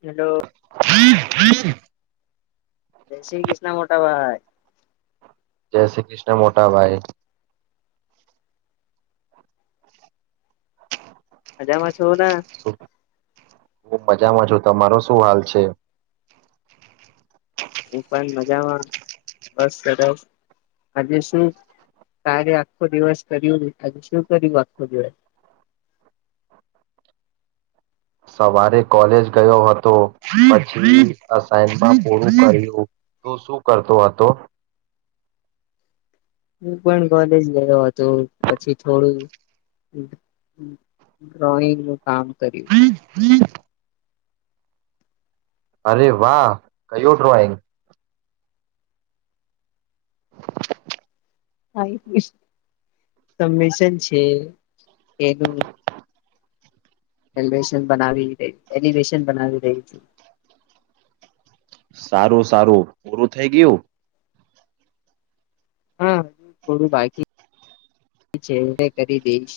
Hello. [unintelligible] જય શ્રી કૃષ્ણ મોટા ભાઈ. જય શ કૃષ્ણ મોટા ભાઈ. મજામાં છે. [unintelligible] મજામાં છું તમારો શું હાલ છે. હું પણ મજામાં બસ સરસ આજે શું તારે આખો દિવસ કર્યું આજે શું કર્યું આખો દિવસ સવારે કોલેજ ગયો હતો પછી અન પૂરું કર્યું તો શું કરતો હતો. હું પણ કોલેજ ગયો હતો પછી થોડું ડ્રોઈંગ કામ કર્યું. અરે વાહ કયો ડ્રોઈંગ. હા સંમેશન છે એનું એેશન બનાવી ર એલિવેશન બનાવી રહી છું. સારું સારું પૂરું થઈ ગયું. હા હ થોડું બાકી છે એ કરી દઈશ.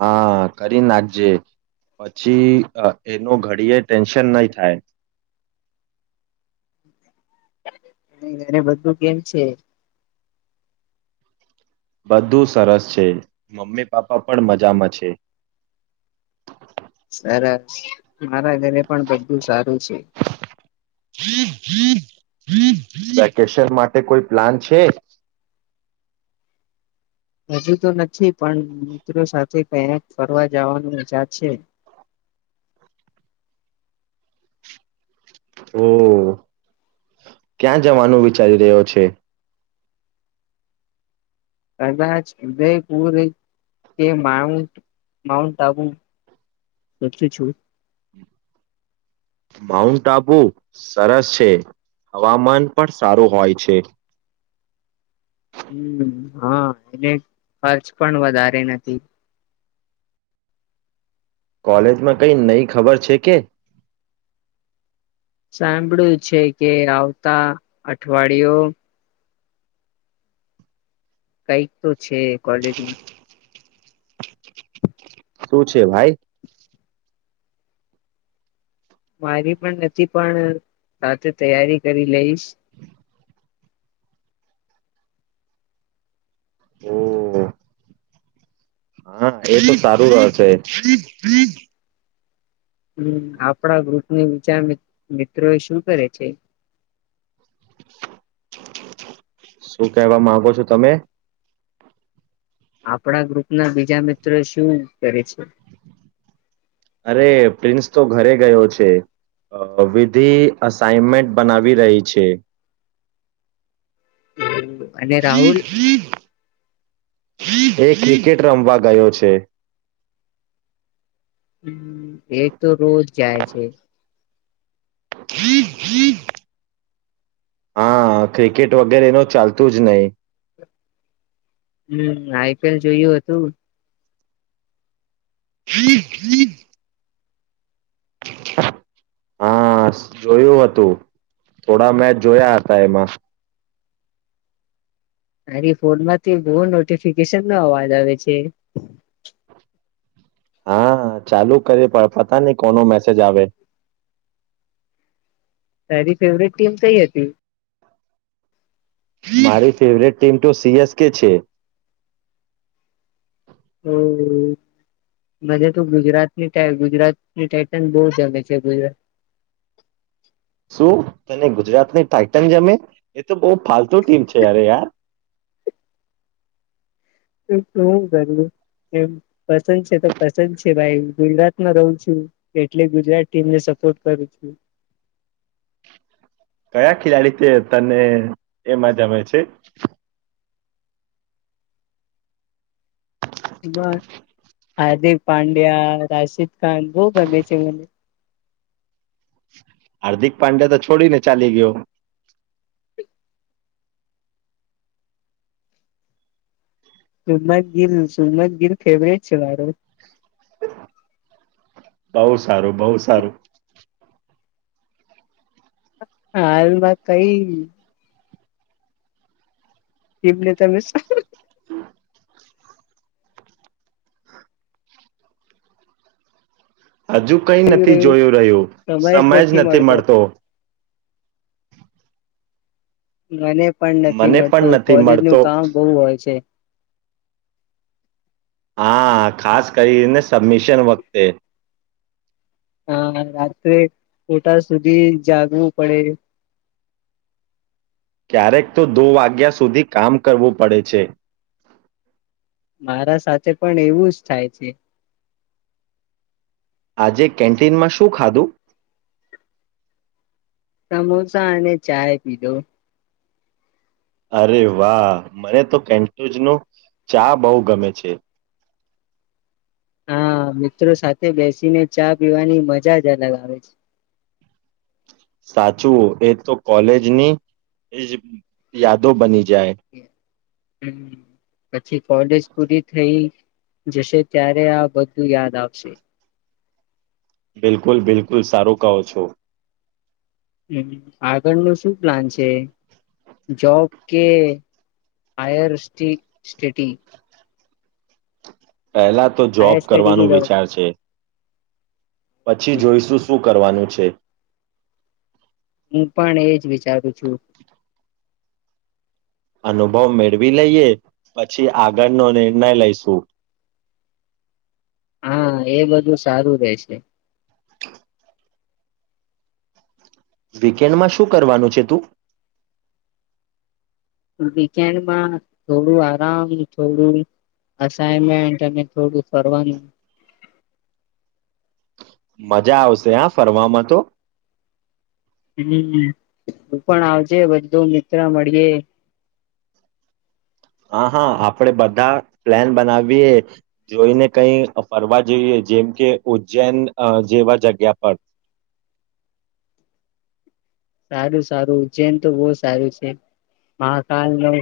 હા કરી નાખજે પછી એનો ઘડીયે ટેન્શન નહી થાય. ધેરે બધું કેમ છે. બધું સરસ છે મમ્મી પાપ્પા પણ મજામાં છે. સરસ મારા ઘેરે પણ બધું સારું છે. વેકેશન માટે કોઈ પ્લાન છે. હજુ તો નથી પણ મિત્રો સાથે ક્યાક ફરવા જવાનું મજા છે. હમ્મ. ક્યાં જવાનું વિચારી રહ્યો છે. કદાચ ઉદયપુર કે માઉન્ટ માઉન્ટ આબુ પચું છું. માઉન્ટ આબુ સરસ છે હવામાન પણ સારું હોય છે. હમ હા એને ખર્ચ પણ વધારે નથી. કોલેજમાં કઈ નઈ ખબર છે કે સાંભળ્યું છે કે આવતા અઠવાડિયો કઈક તો છે કોલેજમાં શું છે ભાઈ મારી પણ નથી પણ રાતે તૈયારી કરી લઈશ હમ્મ. હા એ બ સારું રહેશે. હમ આપણા ગ્રુપની વિચાર મિત્રો એ શું કરે છે. શું કેવા માંગો છો તમે? આપણા ગ્રુપ ના બીજા મિત્રો શું કરે છે. અરે પ્રિન્સ તો ઘરે ગયો છે વિધિ અસાઈનમેન્ટ બનાવી રહી છે. હ. અને રાહુલ એ ક્રિકેટ રમવા ગયો છે. હમ એ તો રોજ જાય છે. હા ક્રિકેટ વગેરે એનું ચાલતું જ નહી. હમ આઈપીએલ જોયું હતું. હ હ. હા જોયું હતું થોડા મેચ જોયા હતા એમાં મારી ફોન માંથી બહ નોટિફિકેશન નો અવાજ આવે છે. હા ચાલુ કરીએ પણ પતા નહ કોનો મેસેજ આવે. તારી ફેવરેટ ટીમ કઈ હતી. મારી ફેવરેટ ટીમ તો સીએસકે છે. તો બધા તો ગુજરાતની ગુજરાતની ટાઇટન બહ જમે છે. શું તને ગુજરાતની ટાઇટન જમે એ તો બહ ફાલતુ ટીમ છે યાર યાર. શું કરું એમ પસંદ છે તો પસંદ છે ભાઈ હ ગુજરાતમાં રહું છું એટલે ગુજરાત ટીમને સપોર્ટ કરું છું. કયા ખેલાડી તે તને એમાં જમે છે. બ હાર્દિક પંડ્યા રાશિદ ખાન બહુ ગમે છે મ હાર્દિક પાંડે તો છોડીને ચાલી ગયો. સુમ્મદ ગિલ સુમ્મદ ગિલ ફેવરેટ છે મારું. બઉ સારું બહ સારું. હાલમાં કઈ એલે તમે હજુ કઈ નથી જોયું રહ્યું સમય જ નથી મળતો. મને પણ નથી મને મળતો પણ નથી કોલેજ નું મળતો કામ બહુ હોય છે હા ખાસ કરીને સબમિશન વખતે હા રાત્રે ઓટા સુધી જાગવું પડે ક્યારેક તો દો વાગ્યા સુધી કામ કરવું પડે છે મારા સાથે પણ એવું જ થાય છે આજે કેન્ટીનમાં શું ખાધું સમોસા અને ચાય પીધો અરે વાહ મને તો કેન્ટુજ ન ચા બહુ ગમે છે હા મિત્રો સાથે બેસીને ચા પીવાની મજા જ અલગ આવે છે સાચું એ તો કોલેજની એજ યાદો બની છે જાય હમ પછી કોલેજ પૂરી થઈ જશે ત્યારે આ બધું યાદ આવશે બિલકુલ બિલકુલ સારું કહો છો હ આગળ નું શું પ્લાન છે જોબ કે હાયર સટી પહેલા તો જોબ હાયર સ્ટડી કરવાનું જાઉં વિચાર છે પછી છું જોઈશું શું કરવાનું છે છે. હું પણ એજ વિચારું છું. અનુભવ મેળવી લઈએ પછી આગળનો નિર્ણય લઈશું. હા એ બધું સારું રે છે. વીકેન્ડમાં શું કરવાનું છે તું. વીકેન્ડમાં થોડું આરામ થોડું અસાઈમેન્ટ અને થોડું ફવાનું. મજા આવશે હા ફરવામાં તો. હમ હું પણ આવજે બધું મિત્ર મળીએ. હા હા આપણે બધા પ્લાન બનાવીએ જોઈને કઈ ફરવા જઈએ જેમ કે ઉજ્જૈન જેવા જગ્યા પર સારું સારું ઉજ્જૈન તો બહુ સારું છે મહાકાલ નો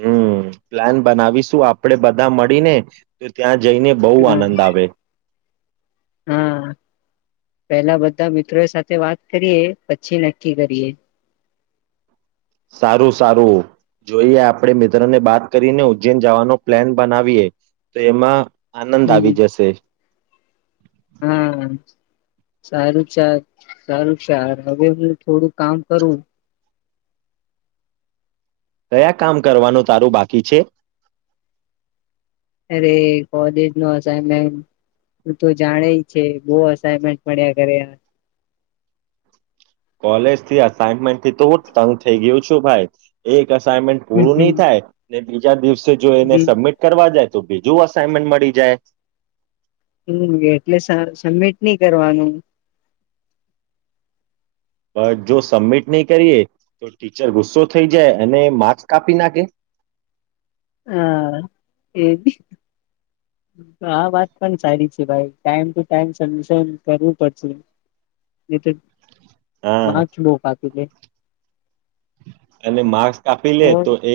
હમ પ્લાન બનાવીશું આપડે બધા મળીને તો ત્યાં જ જઈને બહુ આનંદ આવે. હા પેલા બધા મિત્રો સાથે વાત કરીએ પછી નક્કી કરીએ. સારું સારું જોઈએ આપડે મિત્રને બાત કરીને ઉજ્જૈન જવાનો પ્લાન બનાવીએ તો એમાં આનંદ હમ આવી જશે. હા સારું ચ સારું ચાર હવે હું થોડું કામ કરું કયા કામ કરવાનું તારું બાકી છે. અરે કોલેજ નુ અસાઇમેન્ટ તુ તો જાણે છે બઉ અસાઇમેન્ટ મળ્યા કરે. કોલેજ થી અસાઈનમેન્ટ થી તો હું તંગ થઈ ગયું છું ભાઈ એક અસાઇમેન્ટ હમ પૂરું હમ નહી થાય બીજા દિવસે જો એને સબમિટ કરવા જાય. તો બીજું અસાઈનમેન્ટ મળી જાય. હમ એટલે સબમિટ નહી કરવાનું. પણ જો સબમિટ નહી કરીએ તો ટીચર ગુસ્સો થઈ જાય અને માર્ક કાપી નાખે. હા એ આ વાત પણ સારી છે ભાઈ ટાઈમ ટૂ ટાઈમ સબમિશન કરવું પડશે નહીં તો હા માચ બહુ ખતી છે. અને માસ્ક આપી લે તો એ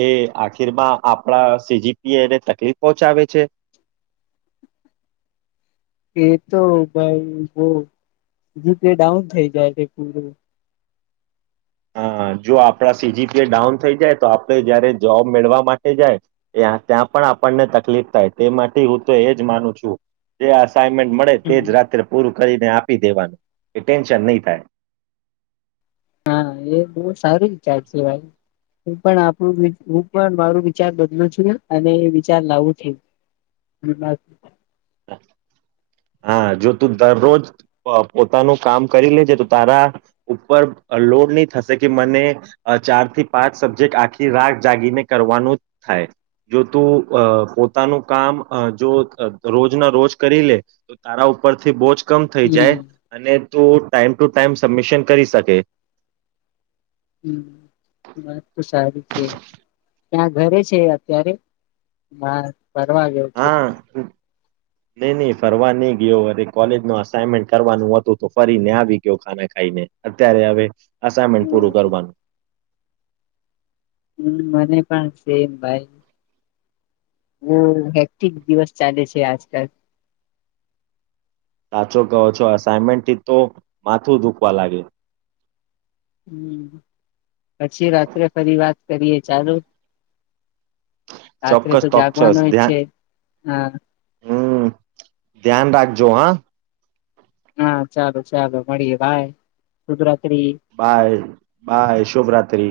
માં આપડા સીજીપી એ એને તકલીફ પહોંચાવે છે. એ તો ભાઈ બહીતે ડાઉન થઈ જાય છે પૂર હ જો આપડા સીજીપીએ ડાઉન થઈ જાય તો આપણે જયારે જોબ મેળવા માટે જાય ત ત્યાં પણ આપણને તકલીફ થાય તે માટે હું તો એજ માનું છું કે અઇનમેન્ટ મળે તે હમ જ રાત્રે પૂરું. કરીને આપી દેવાનું એ ટેન્શન નહી થાય. હા એ બહુ સારું વિચાર છે ભાઈ હું પણ આપું હું પણ મારું વિચાર બદલું છું અને એ વિચાર લાવું છું. હા જો તું દરરોજ પોતાનું કામ કરી લેજે તો તારા ઉપર લોડ નહી થશે કે મને ચાર થી પાંચ સબ્જેક્ટ આખી રાગ જાગીને કરવાનું થાય જો તું પોતાનું કામ જો રોજ ના રોજ કરી લે તો તારા ઉપરથી બોજ કમ થઈ જાય અને તો ટાઈમ ટુ ટાઈમ સબમિશન કરી શકે. હમ વાત તો સારી છે ત્યાં ઘરે છે અત્યારે બાર ફરવા ગવ છે. નહી નહી ફરવા નહી ગયો અરે કોલેજ ન અસનમેન્ટ કરવાનું હતું તો ફરીને આવી ગયો ખાના ખાઈને અત્યારે હવે અસાઈનમેન્ટ પૂરું હમ કરવાનું હમ મને પણ સેમ ભાઈ. હમ એક્ટિક દિવસ ચાલે છે આજકાલ. સાચો કહો છો અસાઈમેન્ટથી તો માથું દુખવા લાગે. હમ પછી રાત્રે ફરી વાત કરીએ ચાલુ ચોક્કસ તોક્કચસ ધ્યાન હા્ હમ ધ્યાન રાખજો હા. હા ચાલો ચાલો મળીએ બાય. [unintelligible] બાય બાય શુભ રાત્રિ.